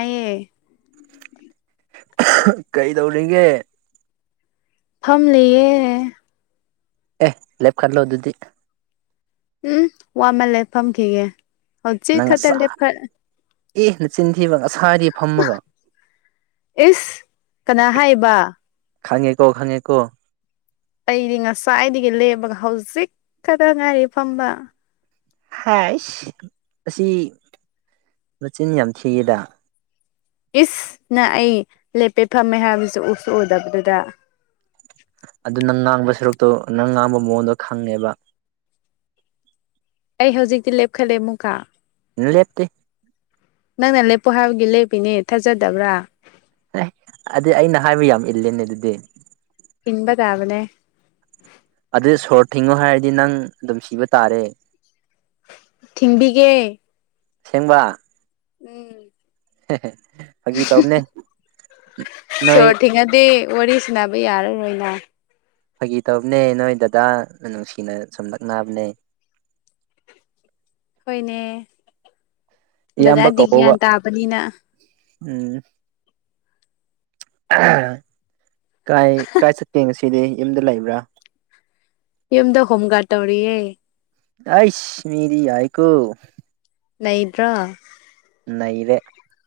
ꯑꯩ ꯀꯩꯗꯧꯔꯤꯒꯦ ꯐꯝꯂꯤꯌꯦ ꯑꯦ ꯂꯦꯞꯈꯠꯂꯣ ꯑꯗꯨꯗꯤ ꯎꯝ ꯋꯥꯃꯜꯂꯦ ꯐꯝꯈꯤꯒꯦ ꯍꯧꯖꯤꯛ ꯅꯪ ꯈꯛꯇ ꯉꯁꯥꯢ ꯂꯦꯞꯈꯠ ꯗꯒꯤ ꯅꯆꯤꯟ ꯊꯤꯕ ꯉꯁꯥꯥꯢꯗꯒꯤ ꯐꯝꯃꯒ ꯏꯁ ꯀꯅꯥ ꯍꯥꯏꯕ ꯈꯪꯉꯦꯀꯣ ꯈꯪꯉꯦꯀꯣ ꯑꯩꯗꯤ ꯉꯁꯥꯏꯗꯒꯤ ꯂꯦꯞꯄꯒ ꯍꯧꯖꯤꯛ ꯈꯛꯇ ꯉꯥꯏꯔꯤ ꯐꯝꯕ ꯍꯥꯏꯁ ꯑꯁꯤ ꯃꯆꯤꯟ ꯌꯥꯝ ꯊꯤꯌꯦꯗ ꯏꯁ ꯅꯪ ꯑꯩ ꯂꯦꯞꯄꯦ ꯐꯝꯃꯦ ꯍꯥꯏꯕꯁꯨ ꯎꯁꯨ ꯎꯗꯕꯗꯨꯗ ꯑꯗꯨ ꯅꯪ ꯉꯥꯡꯕ ꯁꯔꯨꯛꯇꯣ ꯅꯪ ꯉꯥꯡꯕ ꯃꯑꯣꯟꯗꯣ ꯈꯪꯉꯦꯕ ꯑꯩ ꯍꯧꯖꯤꯛꯇꯤ ꯂꯦꯞꯈꯠꯂꯦ ꯑꯃꯨꯛꯀꯥ ꯂꯦꯞꯇꯦ ꯅꯪꯅ ꯂꯦꯞꯄꯣ ꯍꯥꯏꯕꯒꯤ ꯂꯦꯞꯄꯤꯅꯦ ꯊꯥꯖꯗꯕ꯭ꯔꯕꯥ ꯑꯦ ꯑꯗꯨꯗꯤ ꯑꯩꯅ ꯍꯥꯏꯕ ꯌꯥꯝ ꯏꯜꯜꯂ‌ꯦꯅꯦ ꯑꯗꯨꯗꯤ ꯏꯟꯕꯇꯥꯕꯅꯦ ꯑꯗꯨꯗꯤ ꯁꯣꯔ ꯊꯤꯡꯉꯣ ꯍꯥꯏꯔꯗꯤ ꯅꯪ ꯑꯗꯨꯝ ꯁꯤꯕ ꯇꯥꯔꯦ ꯊꯤꯡꯕꯤꯒꯦ ꯑꯁ‌ꯦꯡꯕꯥ ꯎꯝ ꯍꯦ ꯍꯦ ꯅꯣꯏ ꯁꯣꯔ ꯊꯤꯡꯉꯗꯤ ꯋꯥꯔꯤ ꯁꯅꯥꯕ ꯌꯥꯔꯔꯣꯏꯅ ꯐꯥꯒꯤ ꯇꯧꯕꯅꯦ ꯅꯣꯏ ꯗꯗꯥ ꯅꯨꯡꯁꯤꯅ ꯁꯨꯝ ꯂꯛꯅꯕꯅꯦ ꯍꯣꯏꯅꯦ ꯏꯌꯥꯝꯕ ꯗꯗꯥꯗꯤ ꯀꯧꯑꫭꯕ ꯒ꯭ꯌꯥꯟ ꯇꯥꯕꯅꯤꯅ ꯎꯝ ꯀꯥꯏ ꯀꯥꯏ ꯆꯠꯀꯦ ꯉꯁꯤꯗꯤ ꯌꯨꯝꯗ ꯂꯩꯕ꯭ꯔꯥ ꯌꯨꯝꯗ ꯍꯣꯝ ꯒꯥꯔꯗ ꯇꯧꯔꯤꯌꯦ ꯑꯥꯏꯁ ꯃꯤꯗꯤ ꯌꯥꯏꯀꯣ ꯅꯩꯗ꯭ꯔꯣ ꯅꯩꯔꯦ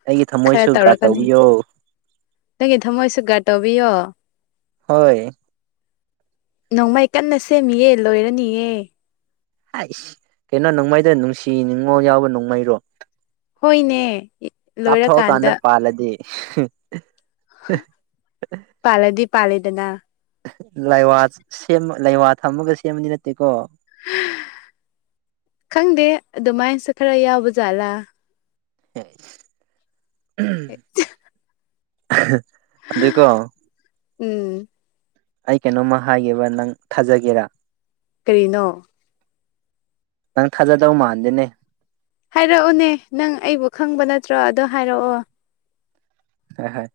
ꯑꯩꯒꯤ ꯈꯔ ꯊꯃꯣꯏꯁꯨ ꯒꯥꯔꯠ ꯇꯧꯔꯛꯀꯅꯤ ꯇꯧꯕꯤꯌꯣ ꯅꯪꯒꯤ ꯊꯝꯃꯣꯏꯁꯨ ꯒꯥꯔꯠ ꯇꯧꯕꯤꯌꯣ ꯍꯣꯏ ꯅꯣꯡꯃꯩ ꯀꯟꯅ ꯁꯦꯝꯃꯤꯌꯦ ꯂꯣꯏꯔꯅꯤꯌꯦ ꯑꯥꯏꯁ ꯀꯩꯅꯣ ꯅꯣꯡꯃꯩꯗ ꯅꯨꯡꯁꯤ ꯅꯤꯉꯣꯜ ꯌꯥꯎꯕ ꯅꯣꯡꯃꯩꯔꯣ ꯍꯣꯏꯅꯦ ꯀꯥꯞꯊꯣꯛꯑ ꯀꯥꯟꯗ ꯂꯣꯏꯔꯀꯥꯟꯗ ꯄꯥꯜꯂꯗꯤ ꯄꯥꯜꯂꯗꯤ ꯄꯥꯂꯦꯗꯅ ꯂꯥꯏꯋꯥ ꯁꯦꯝꯃ ꯂꯥꯏꯋꯥ ꯊꯝꯃꯒ ꯁꯦꯝꯕꯗꯤ ꯅꯠꯇꯦꯀꯣ ꯈꯪꯗꯦ ꯑꯗꯨꯃꯥꯏꯅꯁꯨ ꯈꯔ ꯌꯥꯎꯕ ꯖꯥꯠꯂꯥ [inaudible] [inaudible] ꯑꯗꯨꯀꯣ ꯎꯝ ꯑꯩ ꯀꯩꯅꯣꯝꯃ ꯍꯥꯏꯒꯦꯕ ꯅꯪ ꯊꯥꯖꯒꯦꯔꯥ ꯀꯔꯤꯅꯣ ꯅꯪ ꯊꯥꯖꯗꯧ ꯃꯥꯥꯟꯗꯦꯅꯦ ꯍꯥꯏꯔꯛꯎꯅꯦ ꯅꯪ ꯑꯩꯕꯨ ꯈꯪꯕ ꯅꯠꯇ꯭ꯔꯣ ꯑꯗꯣ ꯍꯥꯏꯔꯛꯑꯣ ꯍꯣꯏ ꯍꯣꯏ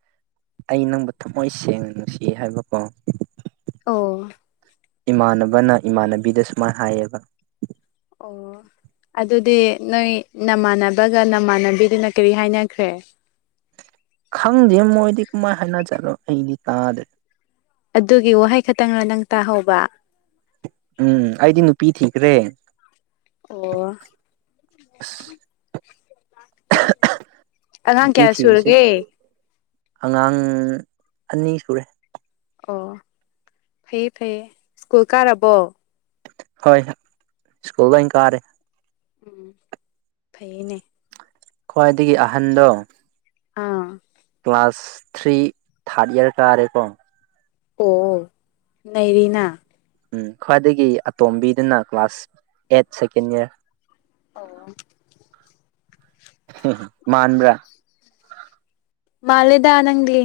ꯑꯩ ꯅꯪꯕꯨ ꯊꯃꯣꯏ ꯁꯦꯡꯅ ꯅꯨꯡꯁꯤ ꯍꯥꯏꯕꯀꯣ ꯑꯣ ꯏꯃꯥꯟꯅꯕꯅ ꯏꯃꯥꯟꯅꯕꯤꯗ ꯁꯨꯃꯥꯏꯅ ꯍꯥꯏꯌꯦꯕ ꯑꯣ ꯑꯗꯨꯗꯤ ꯅꯣꯏ ꯅꯃꯥꯟꯅꯕꯒ ꯅꯃꯥꯟꯅꯕꯤꯗꯨꯅ ꯀꯔꯤ ꯍꯥꯏꯅꯈ꯭ꯔꯦ ꯈꯪꯗꯦ ꯃꯣꯏꯗꯤ ꯀꯃꯥꯏ ꯍꯥꯏꯅ ꯖꯥꯠꯂꯣ ꯑꯩꯗꯤ ꯇꯥꯗ꯭ꯔꯦ ꯑꯗꯨꯒꯤ ꯋꯥꯍꯩ ꯈꯇꯪꯅ ꯅꯪ ꯇꯥꯍꯧꯕ ꯎꯝ ꯑꯩꯗꯤ ꯅꯨꯄꯤ ꯊꯤꯈ꯭ꯔꯦ ꯑꯣ ꯑꯁ ꯑꯉꯥꯡ ꯅꯨꯄꯤ ꯀꯌꯥ ꯊꯤꯔꯤꯁꯦ ꯁꯨꯔꯒꯦ ꯑꯉꯥꯡ ꯑꯅꯤ ꯁꯨꯔꯦ ꯑꯣ ꯐꯩꯌꯦ ꯐꯩꯌꯦ ꯁ꯭ꯀꯨꯜ ꯀꯥꯔꯕꯣ ꯍꯣꯏ ꯁ꯭ꯀꯨꯜ ꯂꯣꯏꯟ ꯀꯥꯔꯦ ꯎꯝ ꯐꯩꯌꯦꯅꯦ ꯈ꯭ꯋꯥꯏꯗꯒꯤ ꯑꯍꯟꯗꯣ ꯑꯥ ꯀ꯭ꯂꯥꯁ ꯊ꯭ꯔꯤ ꯊꯥꯔꯠ ꯏꯌꯥꯔ ꯀꯥꯔꯦꯀꯣ ꯑꯣ ꯅꯩꯔꯤꯅꯥ ꯎꯝ ꯈ꯭ꯋꯥꯏꯗꯒꯤ ꯑꯇꯣꯝꯕꯤꯗꯨꯅ ꯀ꯭ꯂꯥꯁ ꯑꯦꯠ ꯁꯦꯀꯦꯟ ꯏꯌꯥꯔ ꯑꯣ ꯃꯥꯟꯕ꯭ꯔꯥ ꯃꯥꯜꯂꯦꯗ ꯅꯪꯗꯤ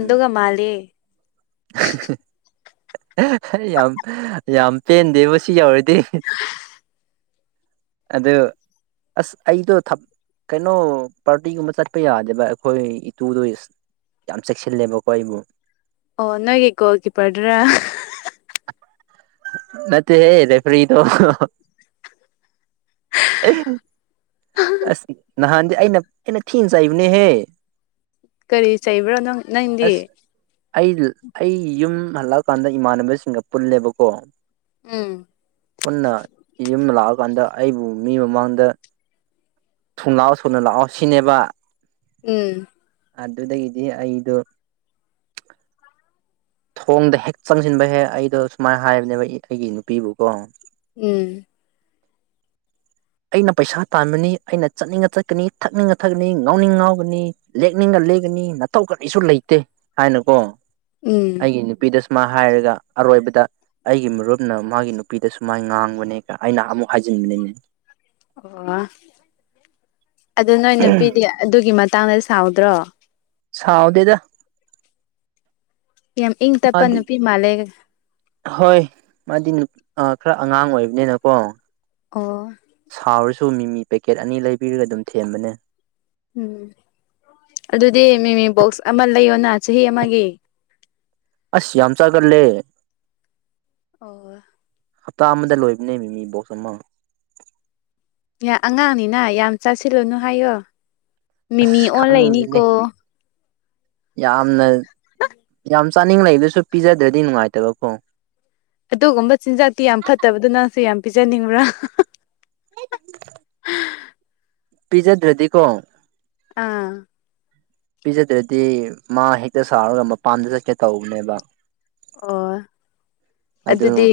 ꯎꯝ ꯃꯥꯂꯦ [inaudible] ꯌꯥꯝ ꯌꯥꯝ ꯄꯦꯟꯗꯦꯕꯨ ꯁꯤ ꯌꯧꯔꯗꯤ ꯑꯗꯣ ꯑꯁ ꯑꯩꯗꯣ ꯊꯥ ꯀꯩꯅꯣ ꯄꯥꯔꯇꯤꯒꯨꯝꯕ ꯆꯠꯄ ꯌꯥꯗꯦꯕ ꯑꯩꯈꯣꯏ ꯏꯇꯨꯗꯣ ꯏꯁ ꯌꯥꯝ ꯆꯦꯛꯁꯤꯜꯂꯦꯕꯀꯣ ꯑꯩꯕꯨ ꯑꯣ ꯅꯣꯏꯒꯤ ꯒꯣꯜ ꯀꯤꯄꯔꯗꯨꯔꯥ ꯅꯠꯇꯦꯍꯦ ꯔꯦꯐ꯭ꯔꯤꯗꯣ ꯑ [unintelligible] ꯑꯁ ꯅꯍꯥꯟꯗꯤ ꯑꯩꯅ ꯑꯩꯅ ꯊꯤꯅꯥ ꯆ ꯩꯕꯅꯦꯍꯦ ꯀꯔꯤ ꯆꯩꯕ꯭ꯔꯥ ꯅꯪ ꯅꯪꯗꯤ ꯑꯁ ꯑꯩ ꯑꯩ ꯌꯨꯝ ꯍꯜꯂꯛꯑꯀꯥꯟꯗ ꯏꯃꯥꯟꯅꯕꯁꯤꯡꯒ ꯄꯨꯜꯂꯦꯕꯀꯣ ꯎꯝ ꯄꯨꯟꯅ ꯌꯨꯝ ꯂꯥꯛꯑꯀꯥꯟꯗ ꯑꯩꯕꯨ ꯃꯤ ꯃꯃꯥꯡꯗ ꯊꯨꯅ ꯂꯥꯛꯑꯣ ꯊꯨꯅ ꯂꯥꯛꯑꯣ ꯁꯤꯅꯦꯕ ꯎꯝ ꯑꯗꯨꯗꯩꯗꯤ ꯑꯩꯗꯣ ꯊꯣꯡꯗ ꯍꯦꯛ ꯆꯪꯁꯤꯟꯕ ꯍꯦꯛ ꯑꯩꯗꯣ ꯁꯨꯃꯥꯏꯅ ꯍꯥꯏꯕꯅꯦꯕ ꯑꯩꯒꯤ ꯅꯨꯄꯤꯕꯨꯀꯣ ꯎꯝ ꯑꯩꯅ ꯄꯩꯁꯥ ꯇꯥꯟꯕꯅꯤ ꯑꯩꯅ ꯆꯠꯅꯤꯡꯉ ꯆꯠꯀꯅꯤ ꯊꯛꯅꯤꯡꯉ ꯊꯛꯀꯅꯤ ꯉꯥꯎꯅꯤꯡ ꯉꯥꯎꯒꯅꯤ ꯂꯦꯛꯅꯤꯡꯉ ꯂꯦꯛꯀꯅꯤ ꯅꯠꯇꯧ ꯀꯔꯤꯁꯨ ꯂꯩꯇꯦ ꯍꯥꯏꯅꯀꯣ ꯎꯝ ꯑꯩꯒꯤ ꯅꯨꯄꯤꯗ ꯁꯨꯃꯢ ꯍꯥꯏꯔꯒ ꯑꯔꯣꯏꯕꯗ ꯑꯩꯒꯤ ꯃꯔꯨꯞꯅ ꯃꯥꯒꯤ ꯅꯨꯄꯤꯗ ꯁꯨꯃꯥꯏ ꯉꯥꯡꯕꯅꯦ ꯑꯩꯅ ꯑꯃꯨꯛ ꯍꯥꯏꯖꯤꯟꯕꯅꯤ ꯑꯣ ꯑꯗꯨ ꯅꯣꯏ ꯅꯨꯄꯤꯗꯤ ꯑꯗꯨꯒꯤ ꯃꯇꯥꯡꯗ ꯁꯥꯎꯗ꯭ꯔꯣ ꯁꯥꯎꯗꯦꯗ ꯌꯥꯝ ꯏꯪ ꯇꯞꯄ ꯃꯥꯗꯤ ꯅꯨꯄꯤ ꯃꯥꯜꯂꯦ ꯍꯣꯏ ꯃꯥꯗꯤ ꯈꯔ ꯑꯉꯥꯡ ꯑꯣꯏꯕꯅꯤꯅꯀꯣ ꯑꯣ ꯁꯥꯎꯔꯁꯨ ꯃꯤꯃꯤ ꯄꯦꯀꯦꯠ ꯑꯅꯤ ꯂꯩꯕꯤꯔꯒ ꯑꯗꯨꯝ ꯊꯦꯝꯕꯅꯦ ꯎꯝ ꯑꯗꯨꯗꯤ ꯃꯤꯃꯤ ꯕꯣꯛꯁ ꯑꯃ ꯂꯩꯌꯣꯅ ꯆꯍꯤ ꯑꯃꯒꯤ ꯑꯁ ꯌꯥꯝ ꯆꯥꯒꯂꯦ ꯑꯣ ꯍꯞꯇꯥ ꯑꯃꯗ ꯂꯣꯏꯕꯅꯦ ꯃꯤ ꯃꯤ ꯕꯣꯛꯁ ꯑꯃ ꯑꯉꯥꯡꯅꯤꯅ ꯌꯥꯝ ꯆꯥꯁꯤꯜꯂꯨꯅꯨ ꯍꯥꯏꯌꯣ ꯑꯁ ꯃꯤꯃꯤ ꯑꯣꯟ ꯈꯪꯗꯦꯅꯦ ꯂꯩꯅꯤꯀꯣ ꯌꯥꯝꯅ ꯌꯥꯝ ꯆꯥꯅꯤꯡ ꯂꯩꯗꯨꯁꯨ ꯄꯤꯖꯗ꯭ꯔꯗꯤ ꯅꯨꯡꯉꯥꯏꯇꯕꯀꯣ ꯑꯗꯨꯒꯨꯝꯕ ꯆꯤꯟꯖꯥꯛꯇꯤ ꯌꯥꯝ ꯐꯠꯇꯕꯗꯨ ꯅꯪꯁꯨ ꯌꯥꯝ ꯄꯤꯖꯅꯤꯡꯕ꯭ꯔꯥ ꯇ [unintelligible] ꯄꯤꯖꯗ꯭ꯔꯗꯤꯀꯣ ꯑꯥ ꯄꯤꯖꯗ꯭ꯔꯗꯤ ꯃꯥ ꯍꯦꯛꯇ ꯁꯥꯎꯔꯒ ꯃꯄꯥꯝꯗ ꯆꯠꯀꯦ ꯇꯧꯕꯅꯦꯕ ꯑꯣ ꯑꯗꯨ ꯑꯗꯨꯗꯤ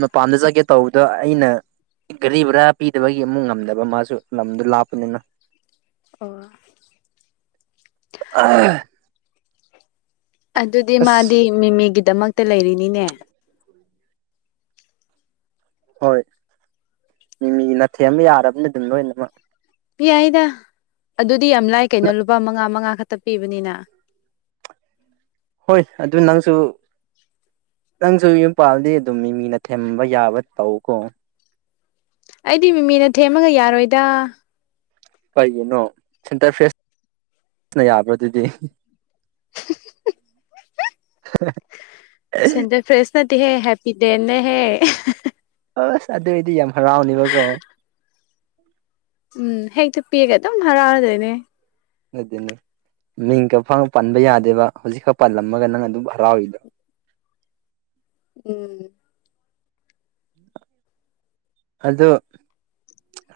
ꯃꯄꯥꯟꯗ ꯆꯠꯀꯦ ꯇꯧꯕꯗꯣ ꯑꯩꯅ ꯒꯥꯔꯤ ꯕꯔꯥ ꯄꯤꯗꯕꯒꯤ ꯑꯃꯨꯛ ꯉꯝꯗꯕ ꯃꯥꯁꯨ ꯂꯝꯗꯨ ꯂꯥꯞꯄꯅꯤꯅ ꯑꯣ [inaudible] ꯑꯗꯨꯗꯤ ꯑꯁ ꯃꯥꯗꯤ ꯃꯤꯃꯤꯒꯤꯗꯃꯛꯇ ꯂꯩꯔꯤꯅꯤꯅꯦ ꯍꯣꯏ ꯃꯤꯃꯤꯅꯥ ꯊꯦꯝꯕ ꯌꯥꯔꯕꯅꯤ ꯑꯗꯨꯝ ꯂꯣꯏꯅꯃꯛ ꯄꯤ ꯌꯥꯏꯗ ꯑꯗꯨꯗꯤ ꯌꯥꯝ ꯂꯥꯏ ꯀꯩꯅꯣ ꯂꯨꯄꯥ ꯃꯉꯥ ꯃꯉꯥ ꯈꯛꯇ ꯄꯤꯕꯅꯤꯅ ꯍꯣꯏ ꯑꯗꯨ ꯅꯪꯁꯨ ꯅꯪꯁꯨ ꯌꯨꯝꯄꯥꯜꯂꯗꯤ ꯑꯗꯨꯝ ꯃꯤ ꯃꯤꯅ ꯊꯦꯝꯕ ꯌꯥꯕ ꯇꯧ ꯀꯣ ꯑꯩꯗꯤ ꯃꯤꯃꯤꯅ ꯊꯦꯝꯃꯒ ꯌꯥꯔꯣꯏꯗ ꯀꯩꯒꯤꯅꯣ ꯁꯦꯟꯇꯔ ꯐ꯭ꯔꯦꯁꯅ ꯌꯥꯕ꯭ꯔꯥ ꯑꯗꯨꯗꯤ [inaudible] ꯁꯦꯟꯇꯔ ꯐ꯭ꯔꯦꯁ ꯅꯠꯇꯦꯍꯦ ꯍꯦꯄꯤ ꯗꯦꯟꯅꯦꯍꯦ ꯑꯁ ꯑꯗꯨꯑꯣꯏꯗꯤ ꯌꯥꯝ ꯍꯔꯥꯎꯅꯦꯕꯀꯣ ꯎꯝ ꯍꯦꯛꯇ ꯄꯤꯔꯒ ꯑꯗꯨꯝ ꯍꯔꯥꯎꯔꯗꯣꯏꯅꯦ ꯑꯗꯨꯅꯦ ꯃꯤꯡꯒ ꯐꯥꯎ ꯄꯟꯕ ꯌꯥꯗꯦꯕ ꯍꯧꯖꯤꯛꯈꯛ ꯄꯜꯂꯝꯃꯒ ꯅꯪ ꯑꯗꯨꯝ ꯍꯔꯥꯎꯏꯗꯣ ꯎꯝ꯫ ꯑꯗꯣ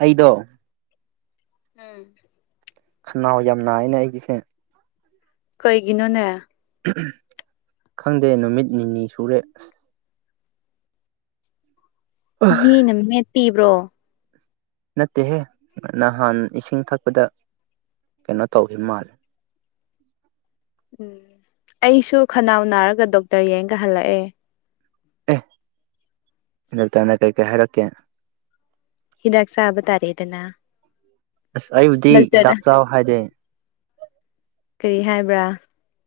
ꯑꯩꯗꯣ ꯎꯝ꯫ ꯈꯅꯥꯎ ꯌꯥꯝ ꯅꯥꯏꯅ ꯑꯩꯒꯤꯁꯦ ꯀꯩꯒꯤꯅꯣꯅꯦ ꯈꯪꯗꯦ ꯅꯨꯃꯤꯠ ꯅꯤꯅꯤ ꯁꯨꯔꯦ ꯑꯁ ꯑꯁ ꯃꯤꯅ ꯃꯦꯠꯄꯤꯕ꯭ꯔꯣ꯫ ꯅꯠꯇꯦꯍꯦ ꯅꯍꯥꯟ ꯏꯁꯤꯡ ꯊꯛꯄꯗ ꯀꯩꯅꯣ ꯇꯧꯈꯤꯕ ꯃꯥꯜꯂꯦ꯫ ꯎꯝ ꯑꯩꯁꯨ ꯈꯅꯥꯎ ꯅꯥꯔꯒ ꯗꯣꯛꯇꯔ ꯌꯦꯡꯒ ꯍꯜꯂꯛꯑꯦ ꯑꯦ ꯗꯣꯛꯇꯔꯅ ꯀꯩ ꯀꯩ ꯍꯥꯏꯔꯛꯀꯦ ꯍꯤꯗꯥꯛ ꯆꯥꯕ ꯇꯥꯔꯦꯗꯅ ꯑꯁ ꯑꯩꯕꯨꯗꯤ ꯗꯥꯛꯇꯔꯗ ꯍꯤꯗꯥꯛ ꯆꯥꯎ ꯍꯥꯏꯗꯦ ꯀꯔꯤ ꯍꯥꯏꯕ꯭ꯔꯥ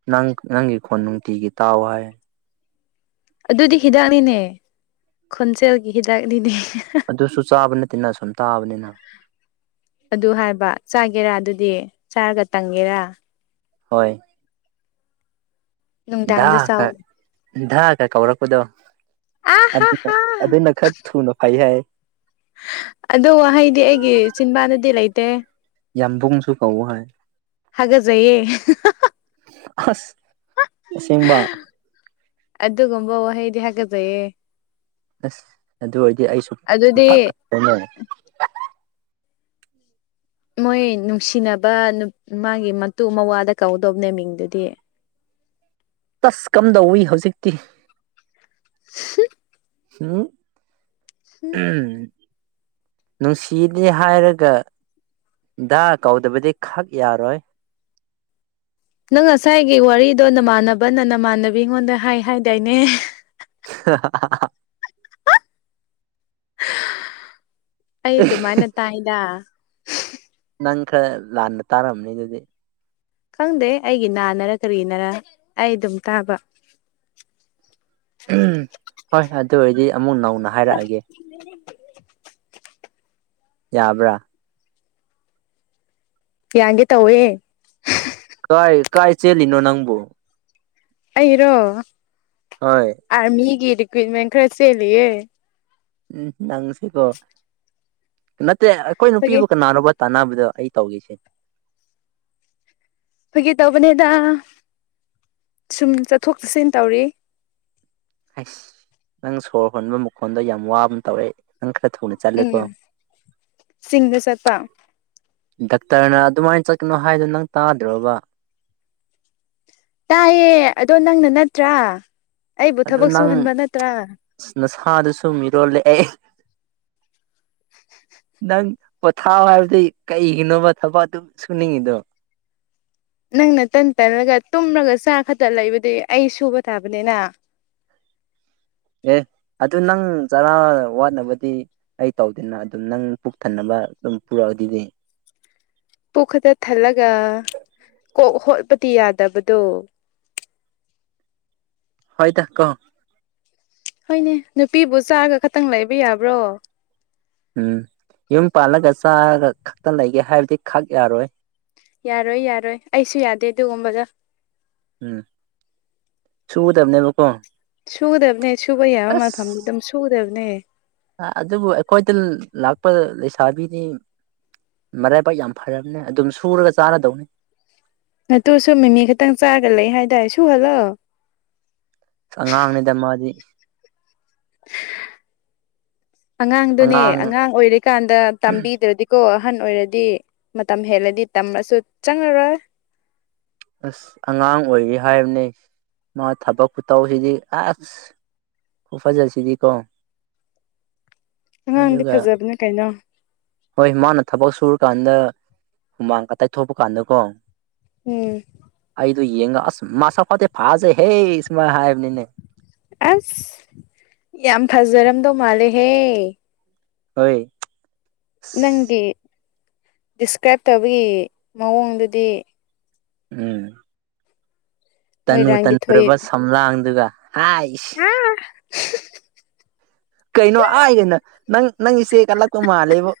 ꯅꯪ ꯅꯪꯒꯤ ꯈꯣꯟ ꯅꯨꯡꯇꯤꯒꯤ ꯇꯥꯎ ꯍꯥꯏ ꯑꯗꯨꯗꯤ ꯍꯤꯗꯥꯛꯅꯤꯅꯦ ꯈꯣꯟꯖꯦꯜꯒꯤ ꯍꯤꯗꯥꯛꯅꯤꯅꯦ ꯑꯗꯨꯁꯨ ꯆꯥꯕ ꯅꯠꯇꯦꯅ ꯁꯨꯝ ꯇꯥꯕꯅꯤꯅ ꯑꯗꯨ ꯍꯥꯏꯕ ꯆꯥꯒꯦꯔꯥ ꯑꯗꯨꯗꯤ ꯆꯥꯔꯒ ꯇꯪꯒꯦꯔꯥ ꯍꯣꯏ ꯗꯥ ꯅꯨꯡꯗꯥꯡꯗ ꯆꯥꯎ ꯈꯠ ꯗꯥꯒ ꯀꯧꯔꯛꯄꯗꯣ ꯑꯥ ꯍꯥ ꯑꯗꯨꯅ ꯍꯥ ꯑꯗꯨꯅ ꯈꯔ ꯊꯨꯅ ꯐꯩ ꯍꯥꯏ ꯑꯗꯨ ꯋꯥꯍꯩꯗꯤ ꯑꯩꯒꯤ ꯆꯤꯟꯕꯥꯟꯗꯗꯤ ꯂꯩꯇꯦ꯫ ꯌꯥꯝꯕꯨꯡꯁꯨ ꯀꯧ ꯍꯥꯏ ꯍꯥꯒꯖꯩꯌꯦ ꯑꯁ ꯑꯁꯦꯡꯕ ꯑꯗꯨꯒꯨꯝꯕ ꯋꯥ ꯍꯩꯗꯤ ꯍꯥꯒꯖꯩꯌꯦ ꯑꯁ ꯑꯗꯨ ꯑꯣꯏꯔꯗꯤ ꯑꯩꯁꯨ ꯁꯨꯝ ꯑꯗꯨꯗꯤ ꯐꯠ ꯐꯠꯂꫭꯏꯅꯦ꯫ ꯃꯣꯏ ꯅꯨꯡꯁꯤꯅꯕ ꯅꯨ ꯃꯥꯒꯤ ꯃꯇꯨ ꯃꯋꯥꯗ ꯀꯧꯗꯧꯅꯦ ꯃꯤꯡꯗꯨꯗꯤ ꯇꯁ ꯀꯝꯗꯧꯋꯤ ꯍꯧꯖꯤꯛꯇꯤ ꯍꯝ ꯎꯝ ꯅꯨꯡꯁꯤꯗꯤ ꯍꯥꯏꯔꯒ ꯗꯥ ꯀꯧꯗꯕꯗꯤ ꯈꯛ ꯌꯥꯔꯣꯏ꯫ ꯅꯪ ꯉꯁꯥꯏꯒꯤ ꯋꯥꯔꯤꯗꯣ ꯅꯃꯥꯟꯅꯕꯅ ꯅꯃꯥꯟꯅꯕꯤ ꯑꯩꯉꯣꯟꯗ ꯍꯥꯏ ꯍꯥꯏꯗꯥꯏꯅꯦ [inaudible] ꯑꯩ ꯑꯗꯨꯃꯥꯏꯅ ꯇꯥꯏꯗ ꯅꯪ ꯈꯔ ꯂꯥꯟꯅ ꯇꯥꯔꯝꯅꯤ ꯑꯗꯨꯗꯤ ꯈꯪꯗꯦꯍꯦ ꯑꯩꯒꯤ ꯅꯥꯅꯔ ꯀꯔꯤꯅꯔ ꯑꯩ ꯑꯗꯨꯝ ꯇꯥꯕ ꯎꯝ ꯍꯣꯏ ꯑꯗꯨ ꯑꯣꯏꯔꯗꯤ ꯑꯃꯨꯛ ꯅꯧ ꯅꯥ ꯍꯥꯏꯔꯛꯑꯒꯦ ꯌꯥꯕ꯭ꯔꯥ ꯌꯥꯟꯒꯦ ꯇꯧꯋꯦ ꯀꯥꯏ ꯀꯥꯏ ꯆꯦꯜꯂꯤꯅꯣ ꯅꯪꯕꯨ ꯑꯩꯔꯣ ꯍꯣꯏ ꯑꯥꯔꯃꯤꯒꯤ ꯔꯤꯀ꯭ꯋꯤꯞꯃꯦꯟ ꯈꯔ ꯆꯦꯂꯤꯌꯦ꯫ ꯎꯝ ꯅꯪꯁꯤꯀꯣ ꯅꯠꯇꯦ ꯑꯩꯈꯣꯏ ꯐꯒꯤ ꯅꯨꯄꯤꯕꯨ ꯀꯅꯥꯅꯣꯕ ꯇꯥꯟꯅꯕꯗꯣ ꯑꯩ ꯇꯧꯒ‌ꯦꯁꯦ ꯐꯥꯒꯤ ꯇꯧꯕꯅꯦꯗꯥ ꯁꯨꯝ ꯆꯠꯊꯣꯛ ꯆꯠꯁꯤꯟ ꯇꯧꯔꯤ ꯍꯩꯁ ꯅꯪ ꯁꯣꯔ ꯍꯣꯟꯕ ꯃꯈꯣꯟꯗꯣ ꯌꯥꯝ ꯋꯥꯕꯒꯨꯝ ꯇꯧꯋꯦ ꯅꯪ ꯈꯔ ꯊꯨꯅ ꯆꯠꯂꯦꯀꯣ ꯎꯝ ꯆꯤꯡꯗ ꯆꯠꯄꯥ ꯗꯥꯛꯇꯔꯅ ꯑꯗꯨꯃꯥꯏ ꯆꯠꯀꯅꯣ ꯍꯥꯏꯗꯣ ꯅꯪ ꯇꯥꯗ꯭ꯔꯣꯕꯥ ꯇꯥꯏꯌꯦ ꯑꯗꯣ ꯅꯪꯅ ꯅꯠꯇ꯭ꯔꯥ ꯑꯩꯕꯨ ꯊꯕꯛ ꯁꯨꯍꯟꯕ ꯅꯠꯇ꯭ꯔꯥ ꯅꯁꯥꯗꯁꯨ ꯃꯤꯔꯣꯜꯂꯦꯑꯦ ꯅꯪ ꯄꯣꯊꯥꯎ ꯍꯥꯏꯕꯗꯤ ꯀꯩꯒꯤꯅꯣꯕ ꯊꯕꯛꯗꯨꯝ ꯁꯨꯅꯤꯡꯉꯤꯗꯣ ꯅꯪꯅ ꯇꯟ ꯇꯜꯂꯒ ꯇꯨꯝꯔꯒ ꯆꯥ ꯈꯛꯇ ꯂꯩꯕꯗꯤ ꯑꯩ ꯁꯨꯕ ꯇꯥꯕꯅꯤꯅꯥ ꯑꯦ ꯑꯗꯨ ꯅꯪ ꯆꯥꯔꯥ ꯋꯥꯠꯅꯕꯗꯤ ꯑꯩ ꯇꯧꯗꯦꯅꯥ ꯑꯗꯨꯝ ꯅꯪ ꯄꯨꯛ ꯊꯟꯅꯕ ꯑꯗꯨꯝ ꯄꯨꯔꯛꯑ ꯗꯨꯗꯤ ꯄꯨꯛꯈꯠꯇꯥ ꯊꯜꯂꯒ ꯀꯣꯛ ꯍꯣꯠꯄꯗꯤ ꯌꯥꯗꯕꯗꯣ ꯍꯣꯏꯗ ꯀꯣ ꯍꯣꯏꯅꯦ ꯅꯨꯄꯤꯕꯨ ꯆꯥꯔꯒ ꯈꯇꯪ ꯂꯩꯕ ꯌꯥꯕ꯭ꯔꯣ ꯎꯝ ꯌꯨꯝ ꯄꯥꯜꯂꯒ ꯆꯥꯔꯥꯒ ꯈꯛꯇ ꯂꯩꯒꯦ ꯍꯥꯏꯕꯗꯤ ꯈꯛ ꯌꯥꯔꯣꯏ ꯌꯥꯔꯣꯏ ꯌꯥꯔꯣꯏ ꯑꯩꯁꯨ ꯌꯥꯗꯦ ꯑꯗꯨꯒꯨꯝꯕꯗ‌ ꯎꯝ ꯁꯨꯒꯗꯕꯅꯦꯕꯀꯣ ꯁꯨꯒꯗꯕꯥꯅꯦ ꯁꯨꯕ ꯌꯥꯕ ꯃꯐꯝ ꯑꯗꯨꯝ ꯁꯨꯒꯗꯕꯥꯅꯦ ꯑꯥ ꯑꯗꯨꯕꯨ ꯑꯩꯈꯣꯏꯗ ꯂ ꯂꯥꯛꯄ ꯂꯩꯁꯥꯕꯤꯖꯤꯡ ꯃꯔꯥꯏꯕꯥꯛ ꯌꯥꯝ ꯐꯔꯝꯅꯦ ꯑꯗꯨꯝ ꯁꯨꯔꯒ ꯆꯥꯔꯥꯗꯧꯅꯤ ꯅꯥꯇꯨ ꯁꯨ ꯃꯤꯃꯤ ꯈꯇꯪ ꯆꯥꯔꯒ ꯂꯩ ꯍꯥꯏꯗꯥꯏ ꯁꯨꯍꯜꯂꯣ ꯑꯉꯥꯡꯅꯤꯗ ꯃꯥꯗꯤ ꯑꯉꯥꯡꯗꯨꯅꯦ ꯑꯉꯥꯡ ꯑꯣꯏꯔꯤꯀꯥꯟꯗ ꯇꯥꯝꯕꯤꯗ꯭ꯔꯗꯤ ꯀꯣ ꯑꯍꯟ ꯑꯣꯏꯔꯗꯤ ꯃꯇꯝ ꯍꯦꯜꯂꯗꯤ ꯇꯝꯃꯁꯨ ꯆꯪꯉꯔꯣꯏ ꯑꯁ ꯑꯉꯥꯡ ꯑꯣꯏꯔꯤ ꯍꯥꯏꯕꯅꯤ ꯃꯥ ꯊꯕꯛ ꯈꯨꯇꯧꯁꯤꯗꯤ ꯑꯥꯖ ꯈꯨꯐꯖꯁꯤꯗꯤ ꯀꯣ ꯑꯉꯥꯡꯗꯤ ꯑꯗꯨꯒ ꯐꯖꯕꯅꯦ ꯀꯩꯅꯣ ꯍꯣꯏ ꯃꯥꯅ ꯊꯕꯛ ꯁꯨꯔꯀꯥꯟꯗ ꯍꯨꯃꯥꯡ ꯈꯇ ꯊꯣꯛꯄ ꯀꯥꯟꯗꯀꯣ ꯎꯝ ꯄꯤꯗ‌ꯣ ꯌꯦꯡꯒ ꯑꯁ ꯃꯥꯁꯛ ꯐꯗꯤ ꯐꯥꯖꯩꯍꯦ ꯁꯨꯃꯥꯏ ꯍꯥꯏꯕꯅꯤꯅꯦ ꯑꯁ ꯌꯥꯝ ꯐꯖꯔꯝꯗꯧ ꯃꯥꯜꯂꯦꯍꯦ ꯍꯣꯏ ꯅꯪꯒꯤ ꯗꯤꯁꯀ꯭ꯔꯥꯏꯞ ꯇꯧꯕꯒꯤ ꯃꯑꯣꯡꯗꯨꯗꯤ ꯎꯝ ꯇꯅꯨ ꯃꯣꯏꯔꯥꯡꯒꯤ ꯊꯣꯏ ꯇꯟꯅꯨꯔꯕ ꯁꯝꯂꯥꯡꯗꯨꯒ ꯍꯥꯏꯁ ꯑꯥ [unintelligible] ꯀꯩꯅꯣ ꯑꯥꯏ ꯑꯅ ꯅꯪ ꯅꯪꯒꯤꯁ‌ꯦ ꯀꯜꯂꯛꯄ ꯃꯥꯜꯂꯦꯕꯨ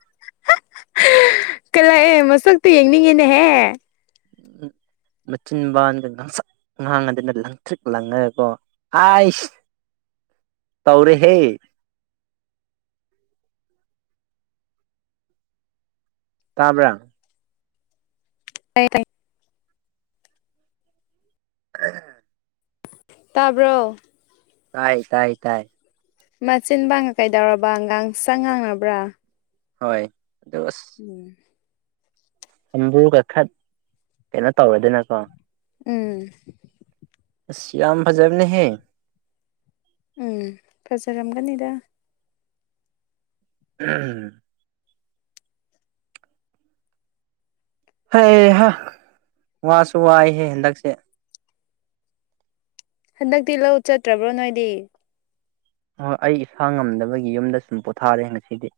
ꯀꯜꯂꯑꯦ ꯃꯁꯛꯇꯣ ꯌꯦꯡꯅꯤꯡꯉꯤꯅꯦꯍꯦ ꯎ ꯃꯆꯤꯟꯕꯥꯟꯒ ꯉꯥꯡꯁꯛ ꯉꯥꯡꯉꯗꯅ ꯂꯪꯇ꯭ꯔꯤꯛ ꯂꯪꯉꯀꯣ ꯍꯥꯢꯁ ꯇꯧꯔ‌ꯦ ꯍꯦ꯫ ꯇꯥꯕ꯭ꯔꯥ ꯇꯥꯌꯦ ꯇꯥꯌꯦ ꯎ [inaudible] ꯇꯥꯕ꯭ꯔꯣ? ꯇꯥꯏ-ꯇꯥꯏ-ꯇꯥꯏ꯫ ꯃꯆꯤꯟꯕꯥꯒ ꯀꯩꯗꯧꯔꯕ ꯑꯉꯥꯡꯁꯪ ꯉꯥꯡꯉꯕ꯭ꯔꯥ? ꯍꯣꯏ ꯑꯗꯣ ꯑꯁ ꯎꯝ꯫ ꯍꯝꯕ꯭ꯔꯨꯒ ꯀꯈꯠ ꯀꯩꯅꯣ ꯇꯧꯔꯗꯅꯀꯣ ꯎꯝ꯫ ꯢꯁ ꯌꯥꯝ ꯐꯖꯕꯅꯦꯍꯦ꯫ ꯎꯝ ꯐꯖꯔꯝꯒꯅꯤꯗ꯫ ꯎꯝ꯫ ꯍꯩ-ꯍꯥ ꯋꯥꯁꯨ ꯋꯥ ꯑꯩꯍꯦ ꯍꯟꯗꯛꯁꯦ꯫ ꯍꯟꯗꯛꯇꯤ ꯂꯧ ꯆꯠꯇ꯭ꯔꯕ꯭ꯔꯣ ꯅꯣꯏꯗꯤ? ꯑꯩ ꯏꯁꯥ ꯉꯝꯗꯕꯒꯤ ꯌꯨꯝꯗ ꯁꯨꯝ ꯄꯣꯊꯥꯔꯦ ꯉꯁꯤꯗꯤ꯫